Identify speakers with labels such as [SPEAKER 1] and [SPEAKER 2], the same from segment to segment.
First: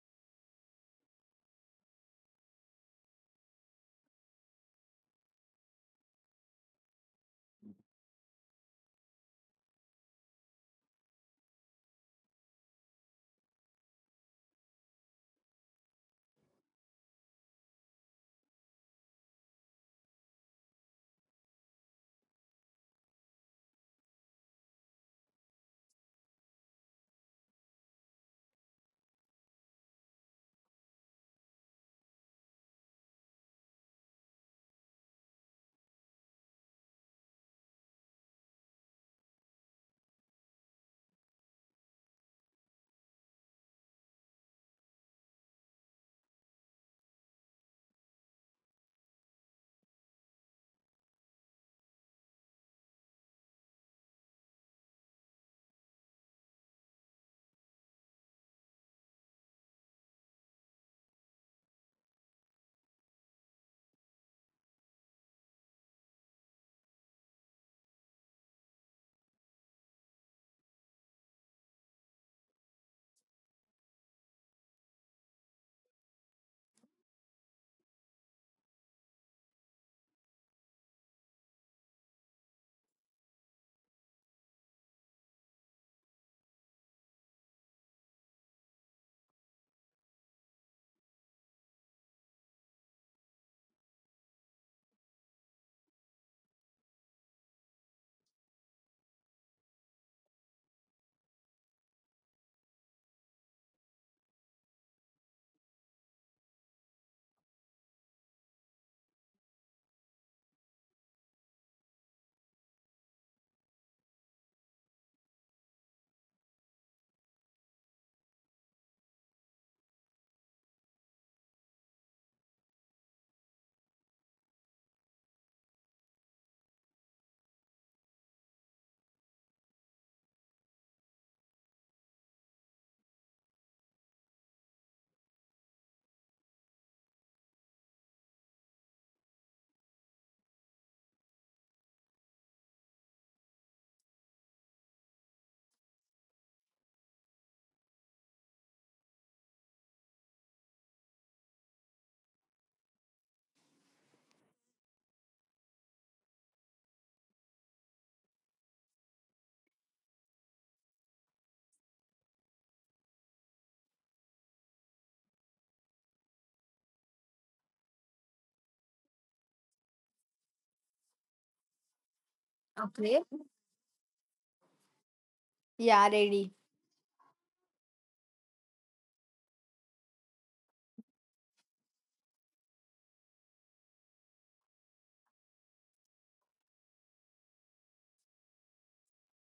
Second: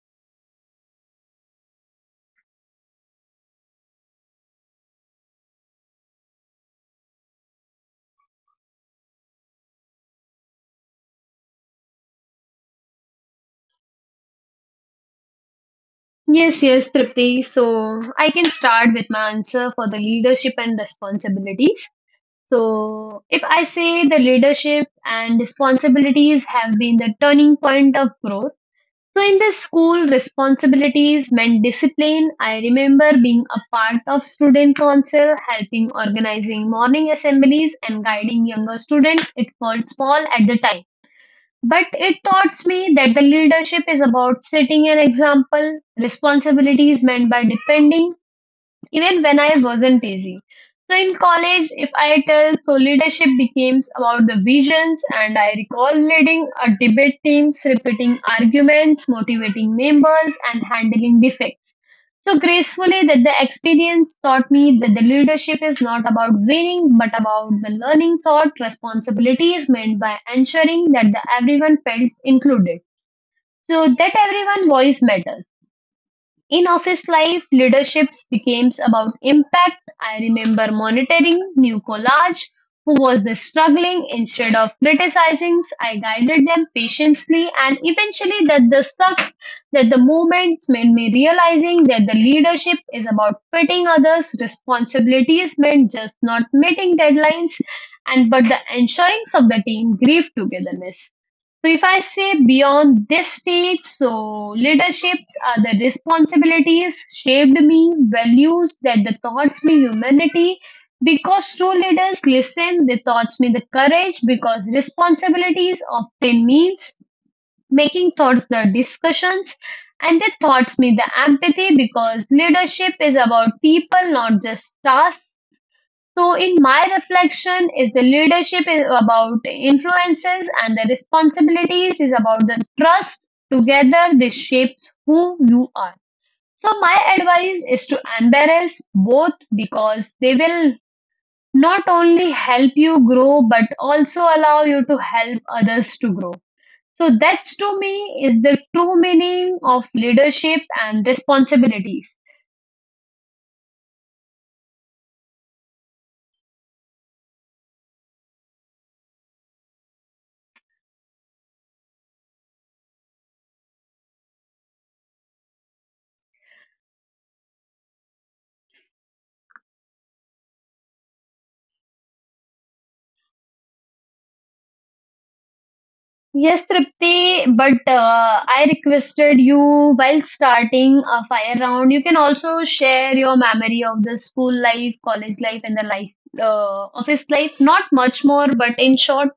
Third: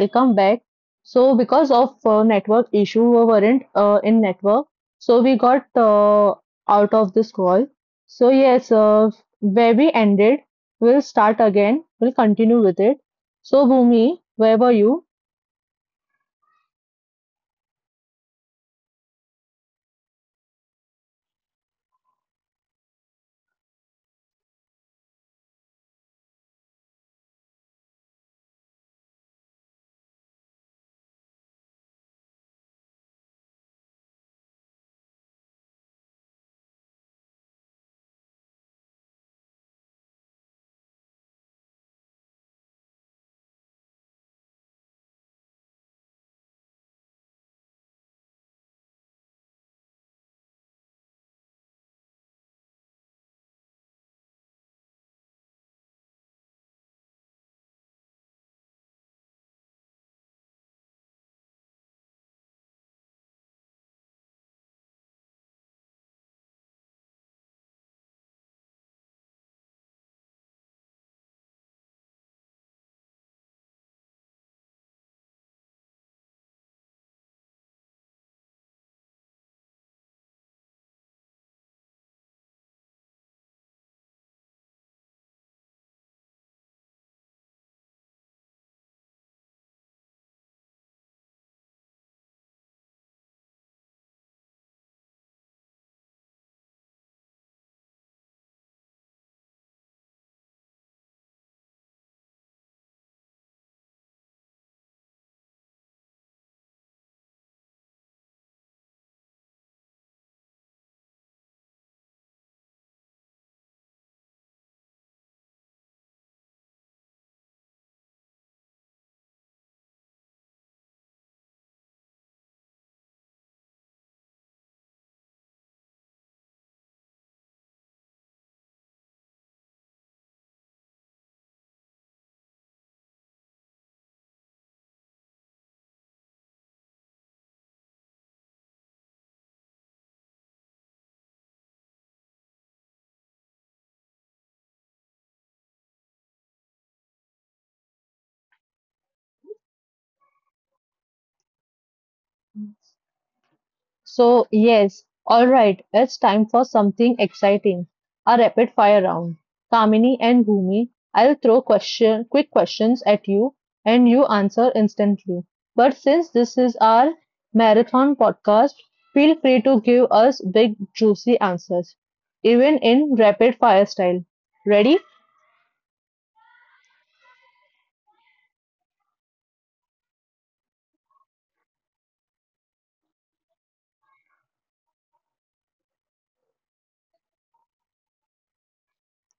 [SPEAKER 1] welcome back. So because of network issue, we weren't in network, so we got out of this call. So yes, where we ended, we'll start again. We'll continue with it. So Bhumi, where were you?
[SPEAKER 2] Yes, yes, Tripti. So I can start with my answer for the leadership and responsibilities. So if I say, the leadership and responsibilities have been the turning point of growth. So in the school, responsibilities meant discipline. I remember being a part of student council, helping organizing morning assemblies and guiding younger students. It felt small at the time, but it taught me that the leadership is about setting an example. Responsibility is meant by defending, even when I wasn't easy. So in college, if I tell, so leadership becomes about the visions, and I recall leading a debate teams, repeating arguments, motivating members, and handling defects. So gracefully that the experience taught me that the leadership is not about winning but about the learning thought responsibility is meant by ensuring that the everyone felt included. So that everyone voice matters. In office life, leaderships became about impact. I remember monitoring new collage who was the struggling instead of criticizing. I guided them patiently and eventually that the stuck that the moments made me realizing that the leadership is about fitting others' responsibilities meant just not meeting deadlines and but the ensuring of the team grieve togetherness. So, if I say beyond this stage, so leaderships are the responsibilities shaped me, values that the thoughts me humanity. Because true leaders listen, they thoughts me the courage. Because responsibilities often means making thoughts the discussions, and they thoughts me the empathy. Because leadership is about people, not just tasks. So, in my reflection, is the leadership is about influences and the responsibilities is about the trust. Together, this shapes who you are. So, my advice is to embrace both because they will not only help you grow but also allow you to help others to grow. So, that to me is the true meaning of leadership and responsibilities.
[SPEAKER 1] So, yes, alright, it's time for something exciting. A rapid fire round. Kamini and Bhumi, I'll throw question quick questions at you and you answer instantly. But since this is our marathon podcast, feel free to give us big juicy answers, even in
[SPEAKER 3] Okay.
[SPEAKER 1] rapid fire style. Ready?
[SPEAKER 3] Yeah, ready.
[SPEAKER 2] Yes, Tripti, but I requested you while starting a fire round. You can also share your memory of the school life, college life, and the life office life. Not much more, but in short.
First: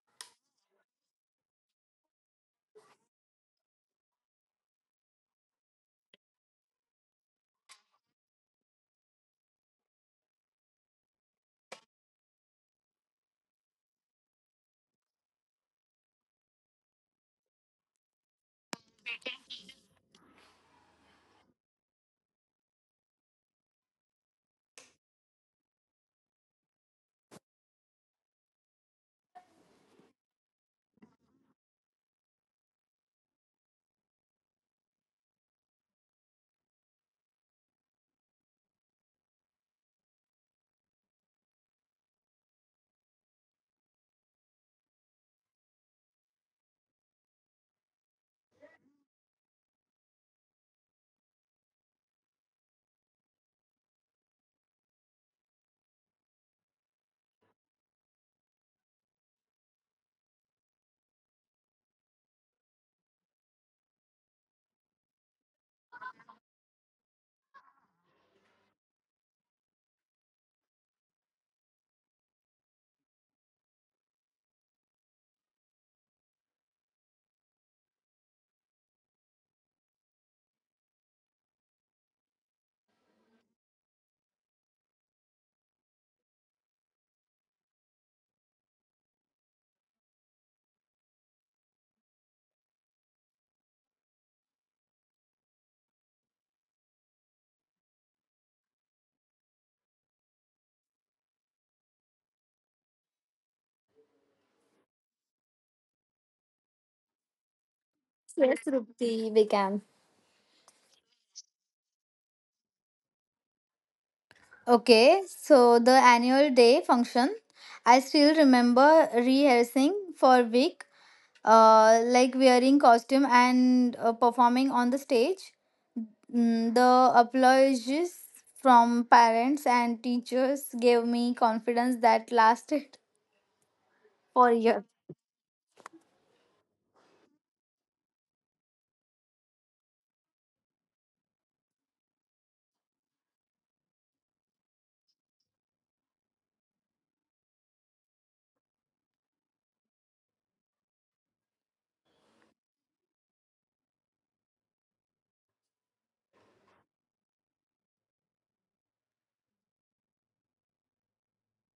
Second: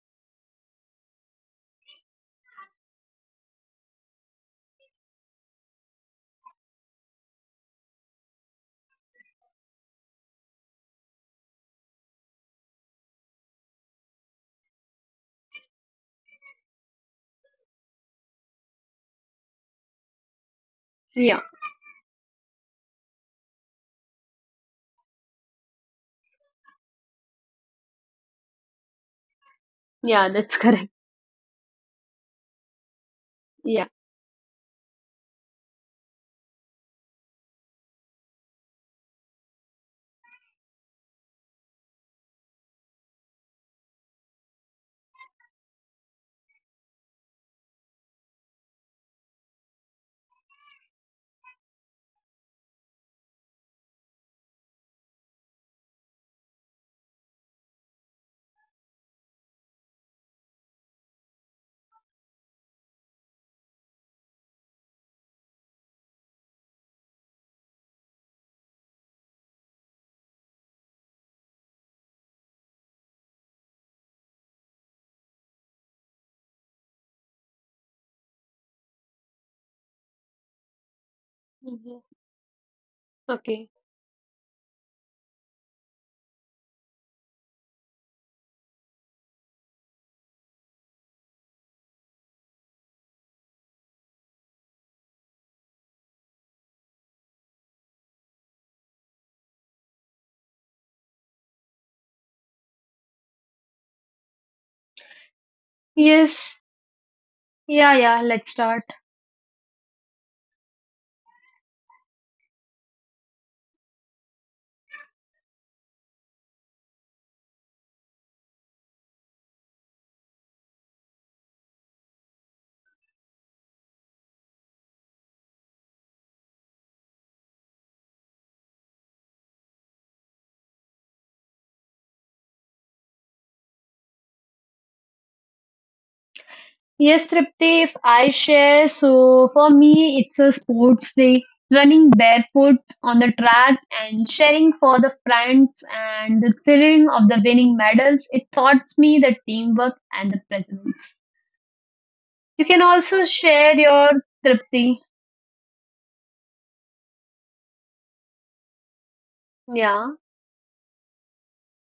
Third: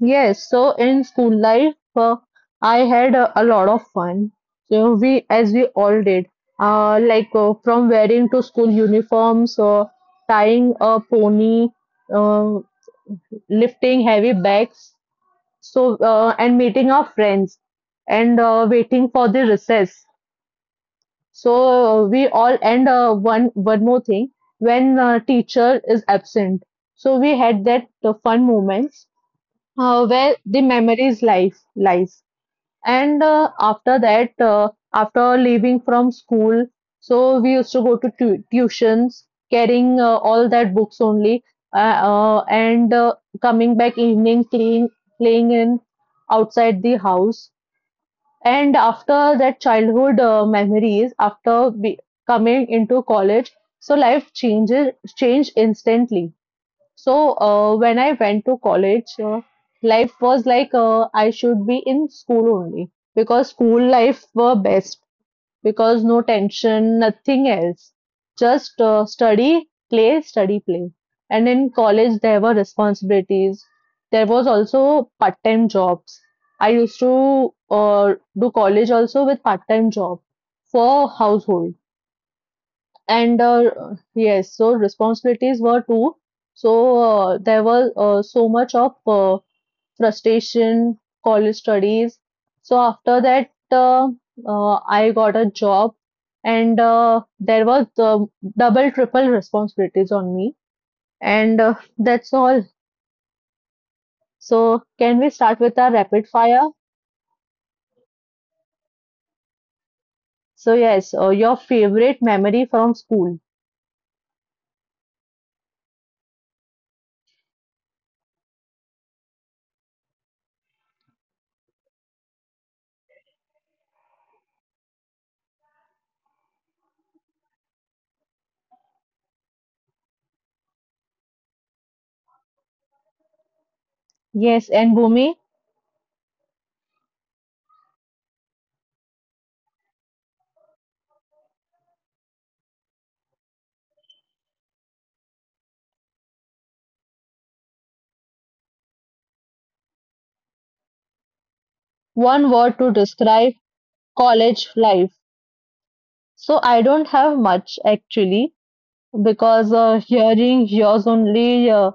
[SPEAKER 1] Yes, so in school life, I had a lot of fun. So we, as we all did, from wearing to school uniforms, tying a pony, uh, lifting heavy bags, so and meeting our friends, and waiting for the recess.
[SPEAKER 2] Yeah,
[SPEAKER 1] So we all and one more thing, when teacher is absent, so we had that fun moments
[SPEAKER 2] yeah,
[SPEAKER 1] where
[SPEAKER 2] that's
[SPEAKER 1] the
[SPEAKER 2] correct.
[SPEAKER 1] memories life lies. And
[SPEAKER 2] Yeah.
[SPEAKER 1] after that, after leaving from school, so we used to go to tu tuitions, carrying all that books only, and coming back evening, playing in outside the house. And after that childhood memories, after we coming into college, so life changes changed instantly. So when I went to college, life was like I should be in school only because school life were best because no tension, nothing else, just study, play, study, play. And in college there were responsibilities. There was also part-time jobs. I used to do college also with part-time job for household
[SPEAKER 2] Mhm.
[SPEAKER 1] and
[SPEAKER 2] Okay.
[SPEAKER 1] yes, so responsibilities were too. So there was so much of frustration college studies. So after that I got a job and there was double triple responsibilities on me and that's all. So can we start with our rapid
[SPEAKER 2] Yes,
[SPEAKER 1] fire?
[SPEAKER 2] yeah, yeah. Let's
[SPEAKER 3] Yes,
[SPEAKER 2] start.
[SPEAKER 3] Rupti, we can.
[SPEAKER 1] So yes, your favorite memory from school?
[SPEAKER 3] Okay, so the annual day function, I still remember rehearsing for a week, like wearing costume and performing on the stage. Mm, the applause from parents and teachers gave me confidence that lasted for
[SPEAKER 1] Yes,
[SPEAKER 3] years.
[SPEAKER 1] and Bhumi,
[SPEAKER 2] Yes, Tripti, if I share, so for me, it's a sports day, running barefoot on the track and sharing for the friends and the thrilling of the winning medals. It taught me the teamwork and the presence.
[SPEAKER 1] one
[SPEAKER 2] You
[SPEAKER 1] word
[SPEAKER 2] can
[SPEAKER 1] to
[SPEAKER 2] also
[SPEAKER 1] describe
[SPEAKER 2] share your
[SPEAKER 1] college
[SPEAKER 2] Tripti.
[SPEAKER 1] life? So I don't have much actually because
[SPEAKER 2] Yeah,
[SPEAKER 1] hearing yours only, uh,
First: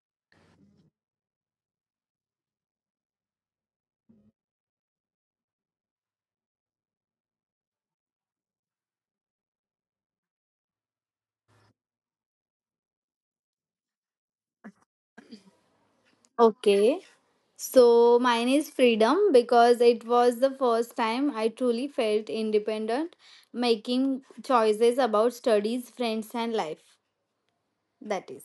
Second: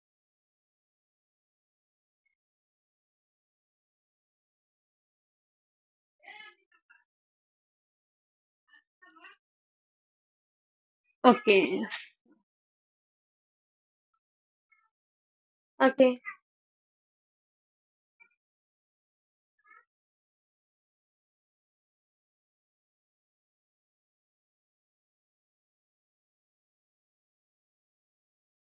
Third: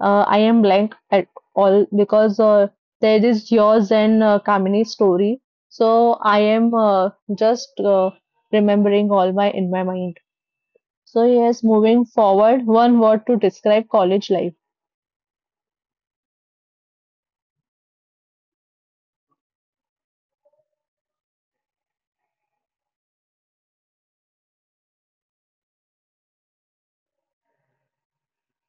[SPEAKER 1] uh, I am blank at all because there is yours and Kamini's story. So I am just remembering all my in my mind. So yes,
[SPEAKER 2] okay.
[SPEAKER 1] moving forward, one word to describe college life.
[SPEAKER 2] Okay.
[SPEAKER 3] Okay. So mine is freedom because it was the first time I truly felt independent, making choices about studies, friends, and life. That is.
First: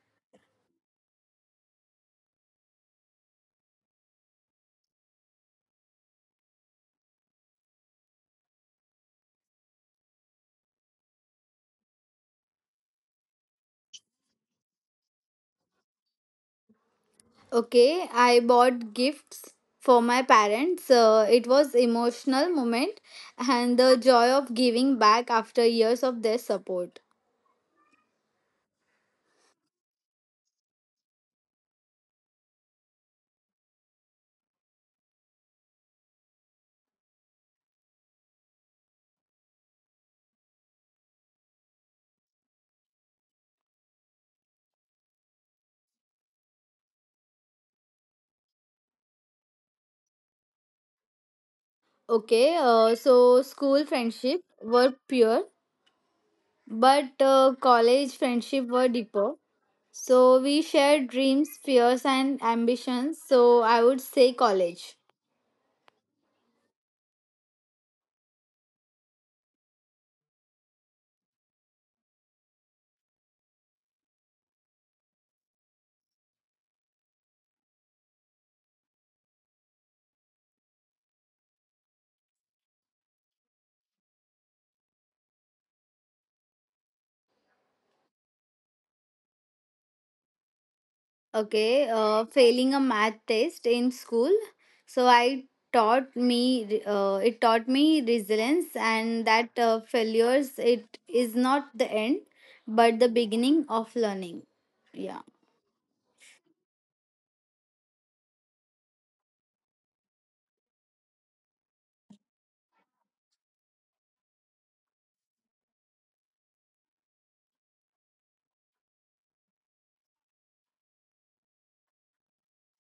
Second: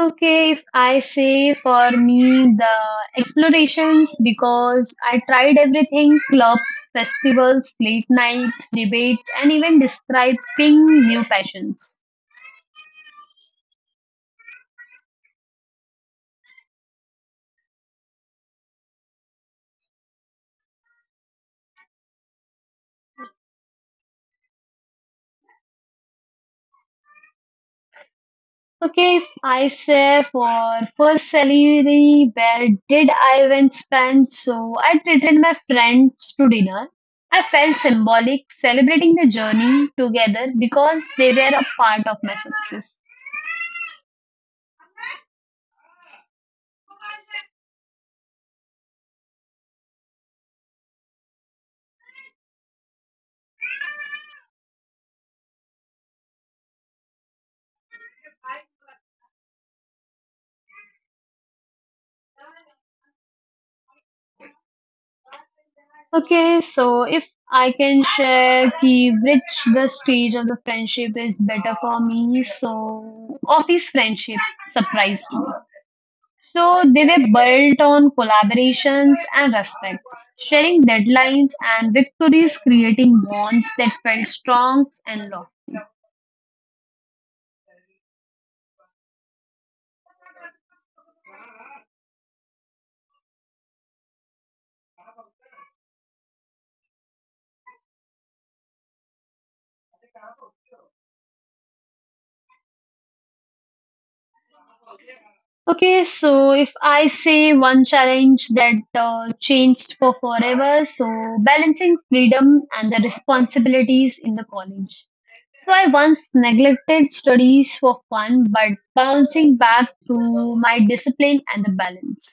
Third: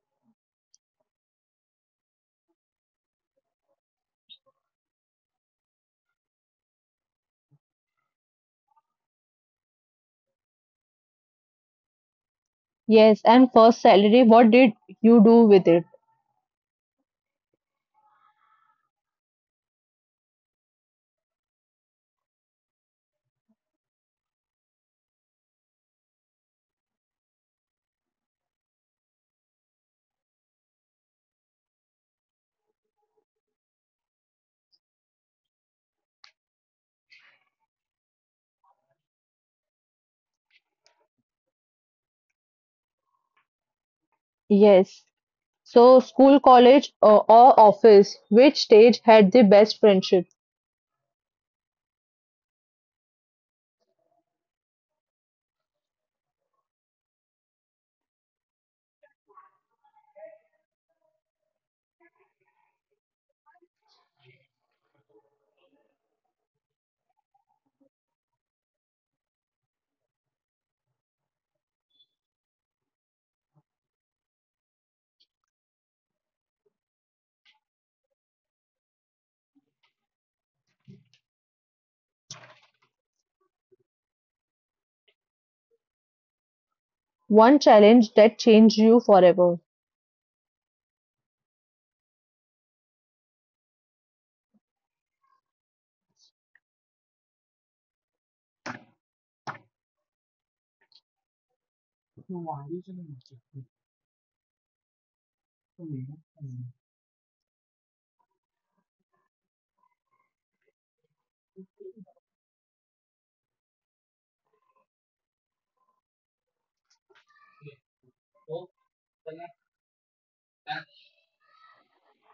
[SPEAKER 2] Okay, if I say for me the explorations because I tried everything clubs, festivals, late nights, debates, and even describing new passions.
[SPEAKER 1] Yes, and first salary, what did you do with it?
[SPEAKER 3] Okay, I bought gifts for my parents. It was emotional moment and the joy of giving back after years of their support.
[SPEAKER 2] Okay, if I say for first salary, where did I even spend? So I treated my friends to dinner. I felt symbolic celebrating the journey together because they were a part of my success.
[SPEAKER 1] Yes. So school, college, or office, which stage had the best friendship?
[SPEAKER 3] Okay, so school friendship were pure, but college friendship were deeper. So we shared dreams, fears, and ambitions. So I would say college.
[SPEAKER 2] Okay, so if I can share ki which the stage of the friendship is better for me, so office friendship surprised me. So they were built on collaborations and respect, sharing deadlines and victories, creating bonds that felt strong and long.
[SPEAKER 1] One challenge that changed you forever.
[SPEAKER 3] Okay, failing a math test in school. So I taught me. It taught me resilience, and that failures it is not the end, but the beginning of learning. Yeah,
[SPEAKER 2] Okay, so if I say one challenge that changed for forever, so balancing freedom and the responsibilities in the college. So I once neglected studies for fun, but bouncing back through my discipline and the balance.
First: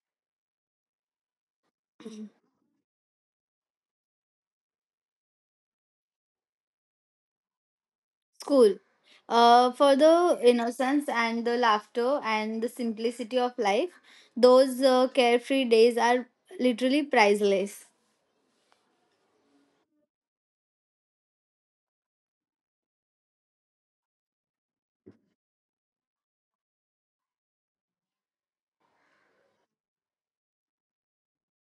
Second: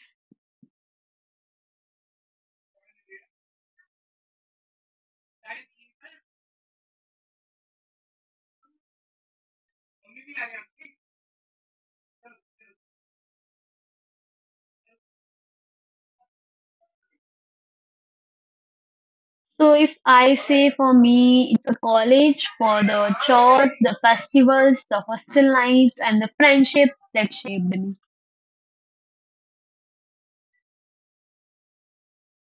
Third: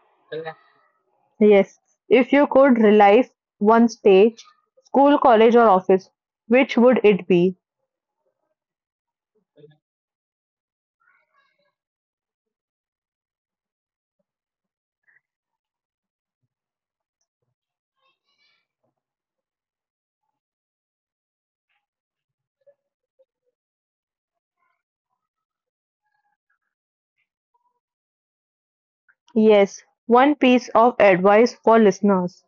[SPEAKER 1] Yes, if you could relive one stage, school, college, or office, which would it be?
[SPEAKER 3] school. For the innocence and the laughter and the simplicity of life, those carefree days are literally priceless.
[SPEAKER 2] So if I say for me, it's a college for the chores, the festivals, the hostel nights, and the friendships that shaped me.
[SPEAKER 1] Yes, one piece of advice for listeners.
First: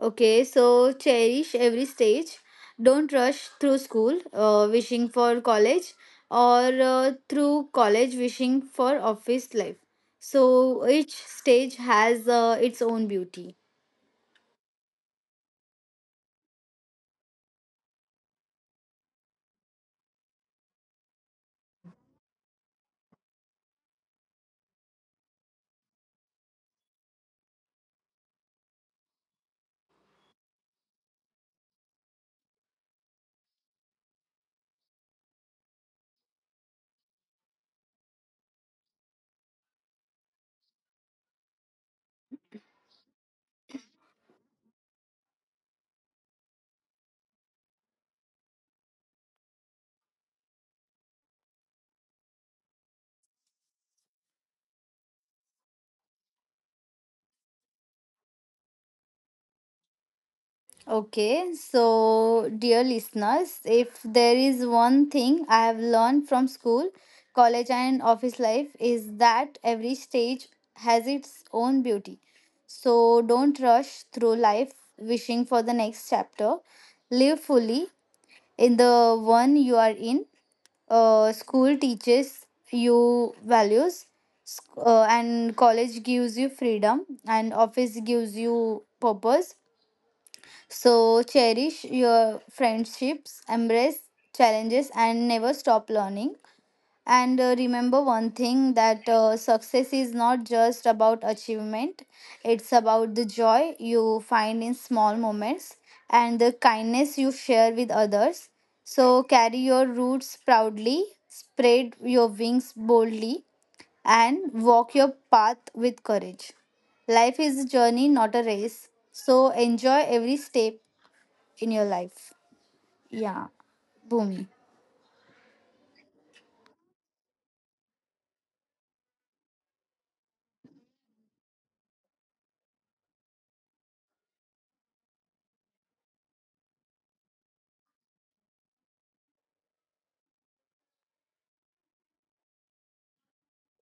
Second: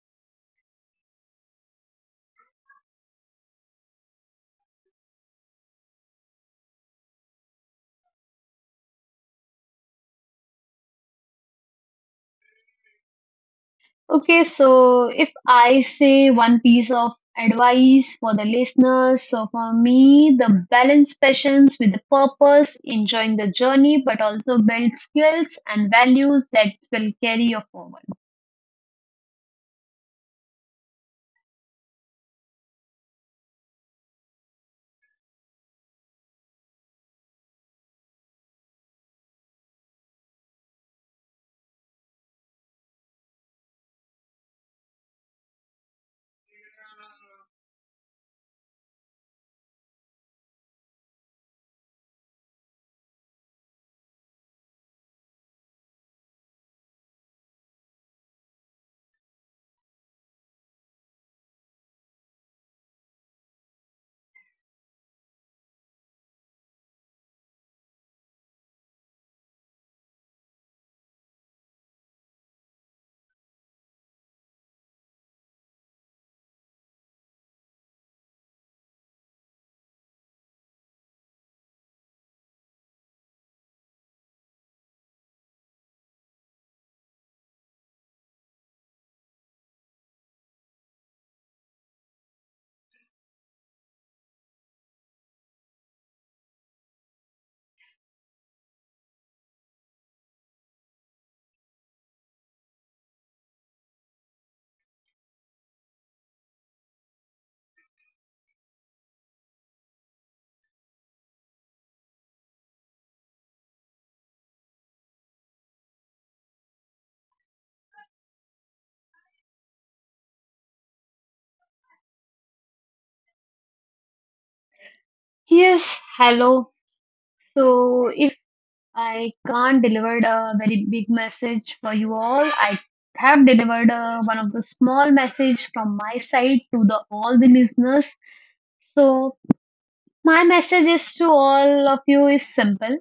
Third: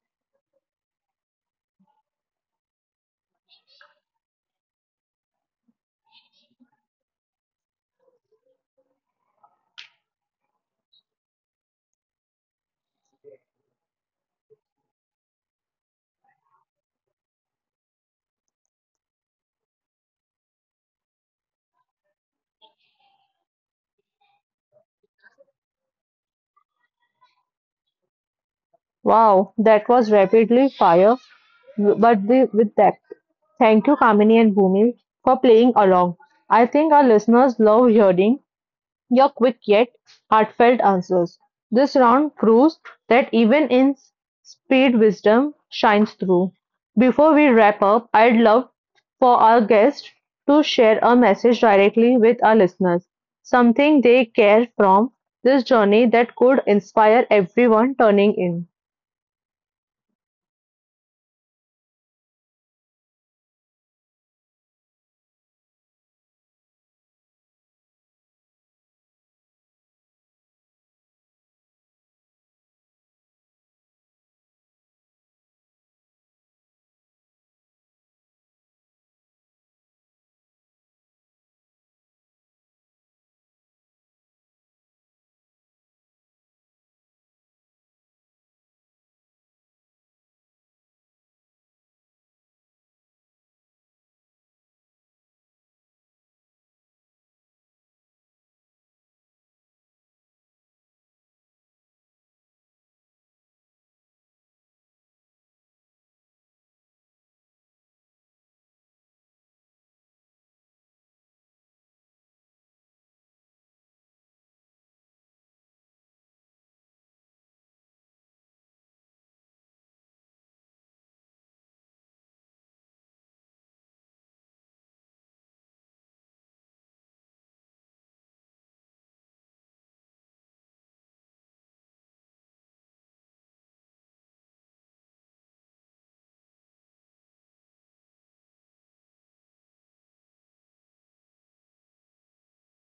[SPEAKER 3] Okay, so cherish every stage. Don't rush through school wishing for college or through college wishing for office life. So each stage has its own beauty.
[SPEAKER 2] Okay, so if I say one piece of advice for the listeners, so for me, the balance passions with the purpose, enjoying the journey, but also build skills and values that will carry you forward.
[SPEAKER 1] Wow, that was rapidly fire, but with depth. Thank you, Kamini and Bhumi, for playing along. I think our listeners love hearing your quick yet heartfelt answers. This round proves that even in speed, wisdom shines through. Before we wrap up, I'd love for our guest to share a message directly with our listeners, something they care from this journey that could inspire everyone turning in.
[SPEAKER 3] Okay, so dear listeners, if there is one thing I have learned from school, college, and office life is that every stage has its own beauty. So don't rush through life wishing for the next chapter. Live fully in the one you are in. School teaches you values, and college gives you freedom, and office gives you purpose. So cherish your friendships, embrace challenges, and never stop learning. And Remember one thing that success is not just about achievement, it's about the joy you find in small moments and the kindness you share with others. So carry your roots proudly, spread your wings boldly, and walk your path with courage. Life is a journey, not a race. So enjoy every step in your life. Yeah, boom.
[SPEAKER 2] Yes, hello. So, if I can't deliver a very big message for you all, I have delivered one of the small message from my side to the all the listeners. So, my message is to all of you is simple.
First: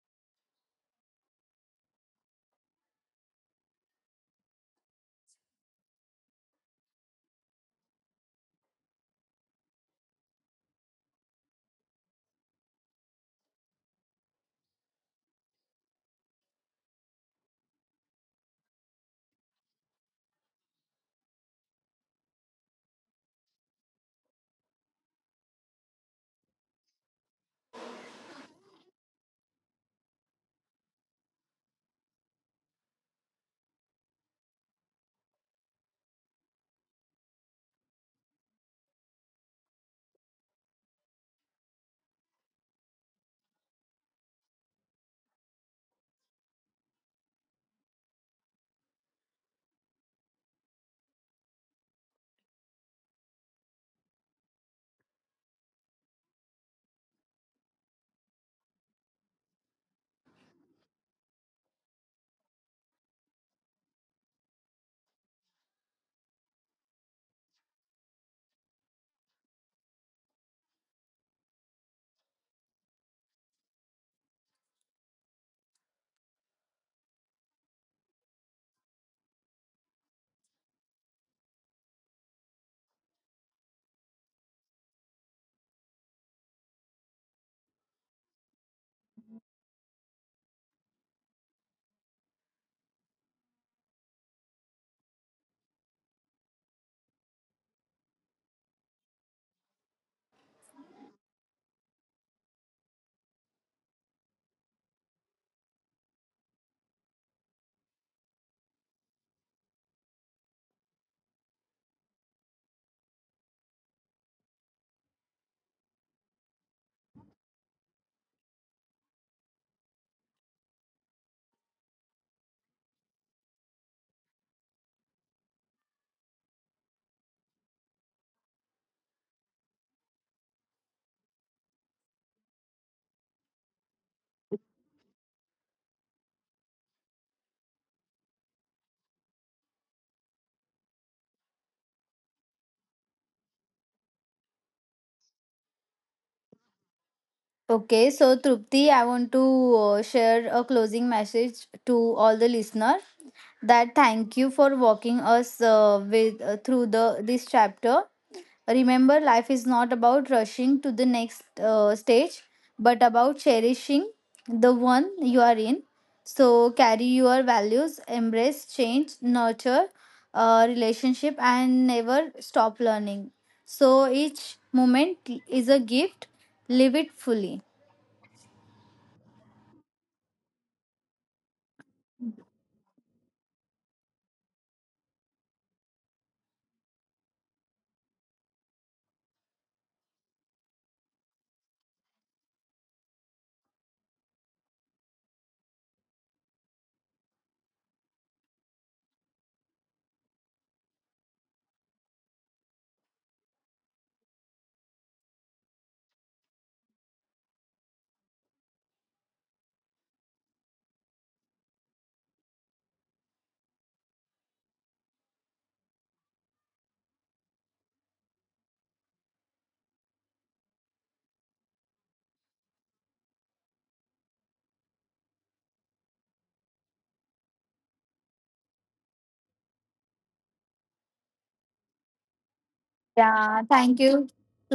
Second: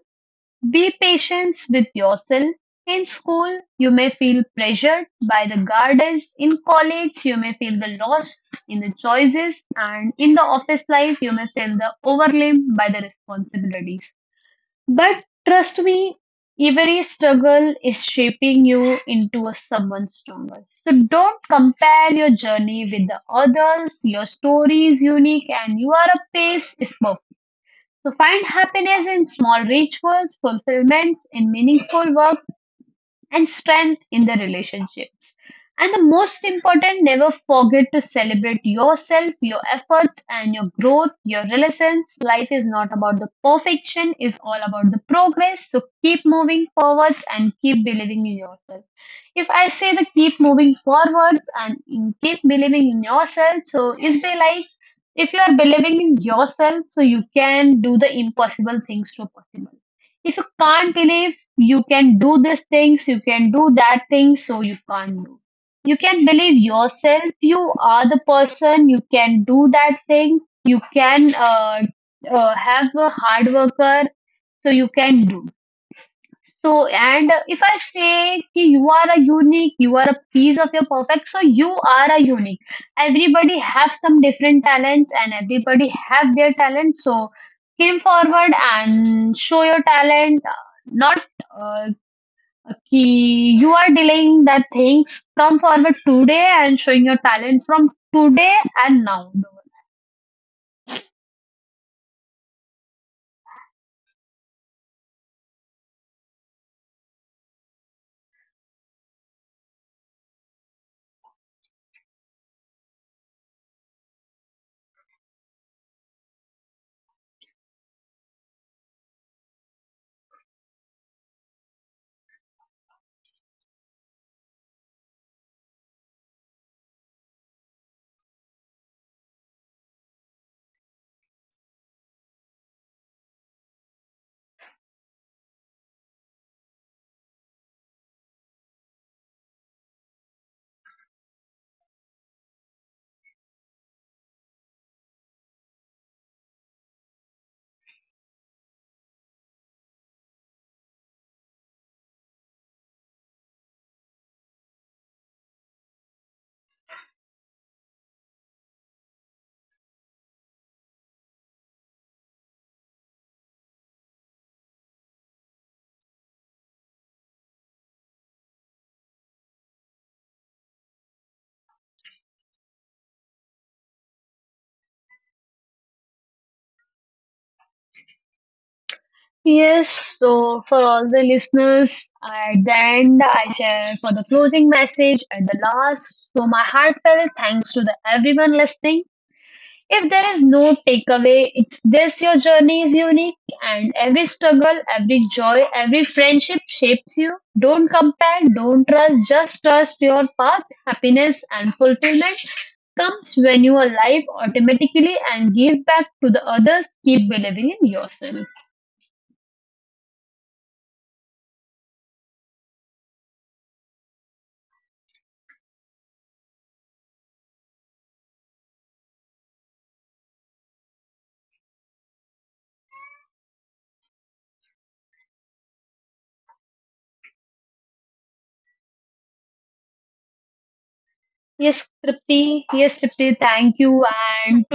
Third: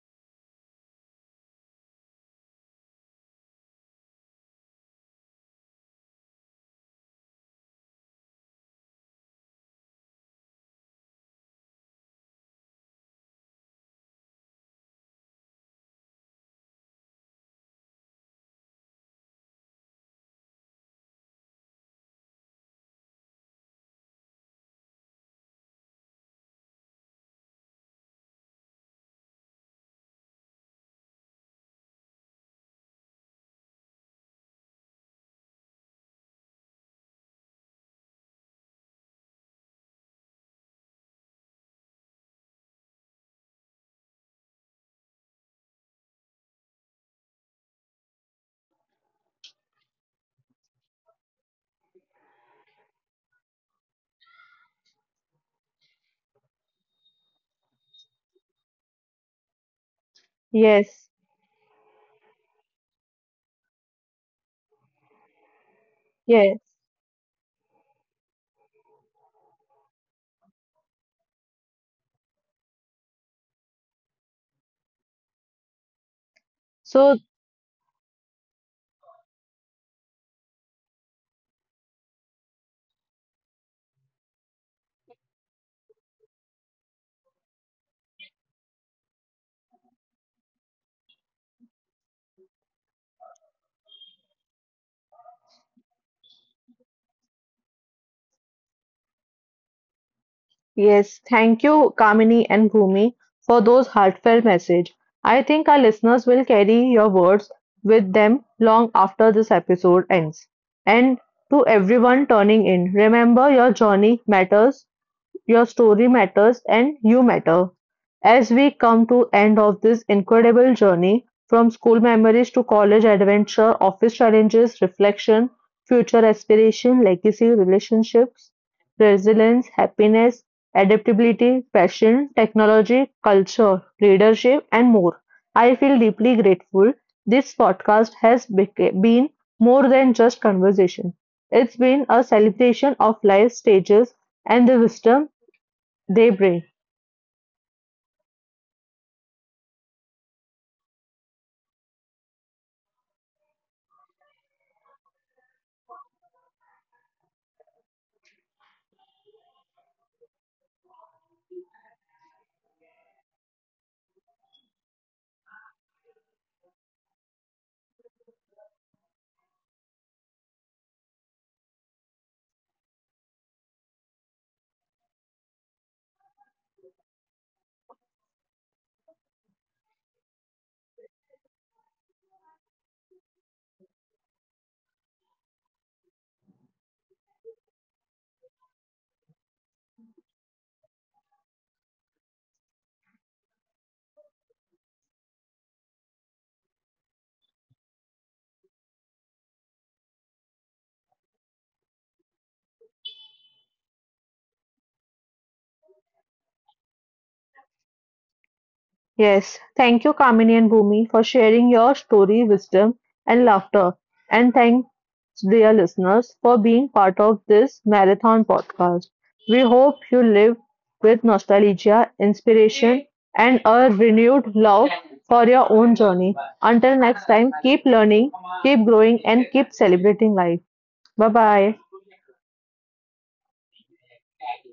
[SPEAKER 2] Be patient with yourself. In school, you may feel pressured by the guardians. In college, you may feel the lost in the choices. And in the office life, you may feel the overwhelmed by the responsibilities. But trust me, every struggle is shaping you into a someone stronger. So don't compare your journey with the others. Your story is unique and you are a pace is perfect. So find happiness in small rituals, fulfillments, in meaningful work and strength in the relationships. And the most important, never forget to celebrate yourself, your efforts, and your growth, your relations. Life is not about the perfection, it's all about the progress. So keep moving forwards and keep believing in yourself. If I say the keep moving forwards and keep believing in yourself, so is they like if you are believing in yourself, so you can do the impossible things to possible. If you can't
[SPEAKER 1] Yes,
[SPEAKER 2] believe you can do these things, you can do that thing, so you can't do. You can believe
[SPEAKER 1] yes.
[SPEAKER 2] yourself, you are the person, you can do that thing, you can have a hard worker, so you can do. So,
[SPEAKER 1] So
[SPEAKER 2] and if I say कि you are a unique, you are a piece of your perfect, so you are a unique. Everybody have some different talents and everybody have their talent. So, came forward and show your talent. Not uh, कि you are delaying that things. Come forward today and showing your talent from today and now.
[SPEAKER 1] yes, thank you, Kamini and Bhumi, for those heartfelt messages. I think our listeners will carry your words with them long after this episode ends. And to everyone turning in, remember your journey matters, your story matters, and you matter. As we come to end of this incredible journey from school memories to college adventure, office challenges, reflection, future aspiration, legacy, relationships, resilience, happiness, adaptability, passion, technology, culture, leadership and more. I feel deeply grateful. This podcast has been more than just conversation. It's been a celebration of life stages and the wisdom Debray.
[SPEAKER 3] Okay, so Trupti, I want to share a closing message to all the listener. That thank you for walking us with through the this chapter. Remember life is not about rushing to the next stage, but about cherishing the one you are in. So carry your values, embrace change, nurture relationship, and never stop learning. So each moment is a gift. Live it fully.
[SPEAKER 2] Yes, so for all the listeners, at the end, I share for the closing message at the last. So, my heartfelt thanks to the everyone listening. If there is no takeaway, it's this your journey is unique, and every struggle, every joy, every friendship shapes you. Don't compare, don't trust, just trust your path. Happiness and fulfillment comes when you are alive automatically and give back to the others. Keep believing in yourself.
[SPEAKER 1] Yes, thank you, Kamini and Bhumi, for sharing your story, wisdom, and laughter. And thanks, dear listeners, for being part of this marathon podcast. We hope you live with nostalgia, inspiration, and a renewed love for your own journey. Until next time, keep learning, keep growing, and keep celebrating life. Bye bye.
[SPEAKER 2] Yes, Tripti. Yes, Tripti.
[SPEAKER 3] Yeah,
[SPEAKER 2] Thank
[SPEAKER 3] thank
[SPEAKER 2] you.
[SPEAKER 3] you.
[SPEAKER 2] And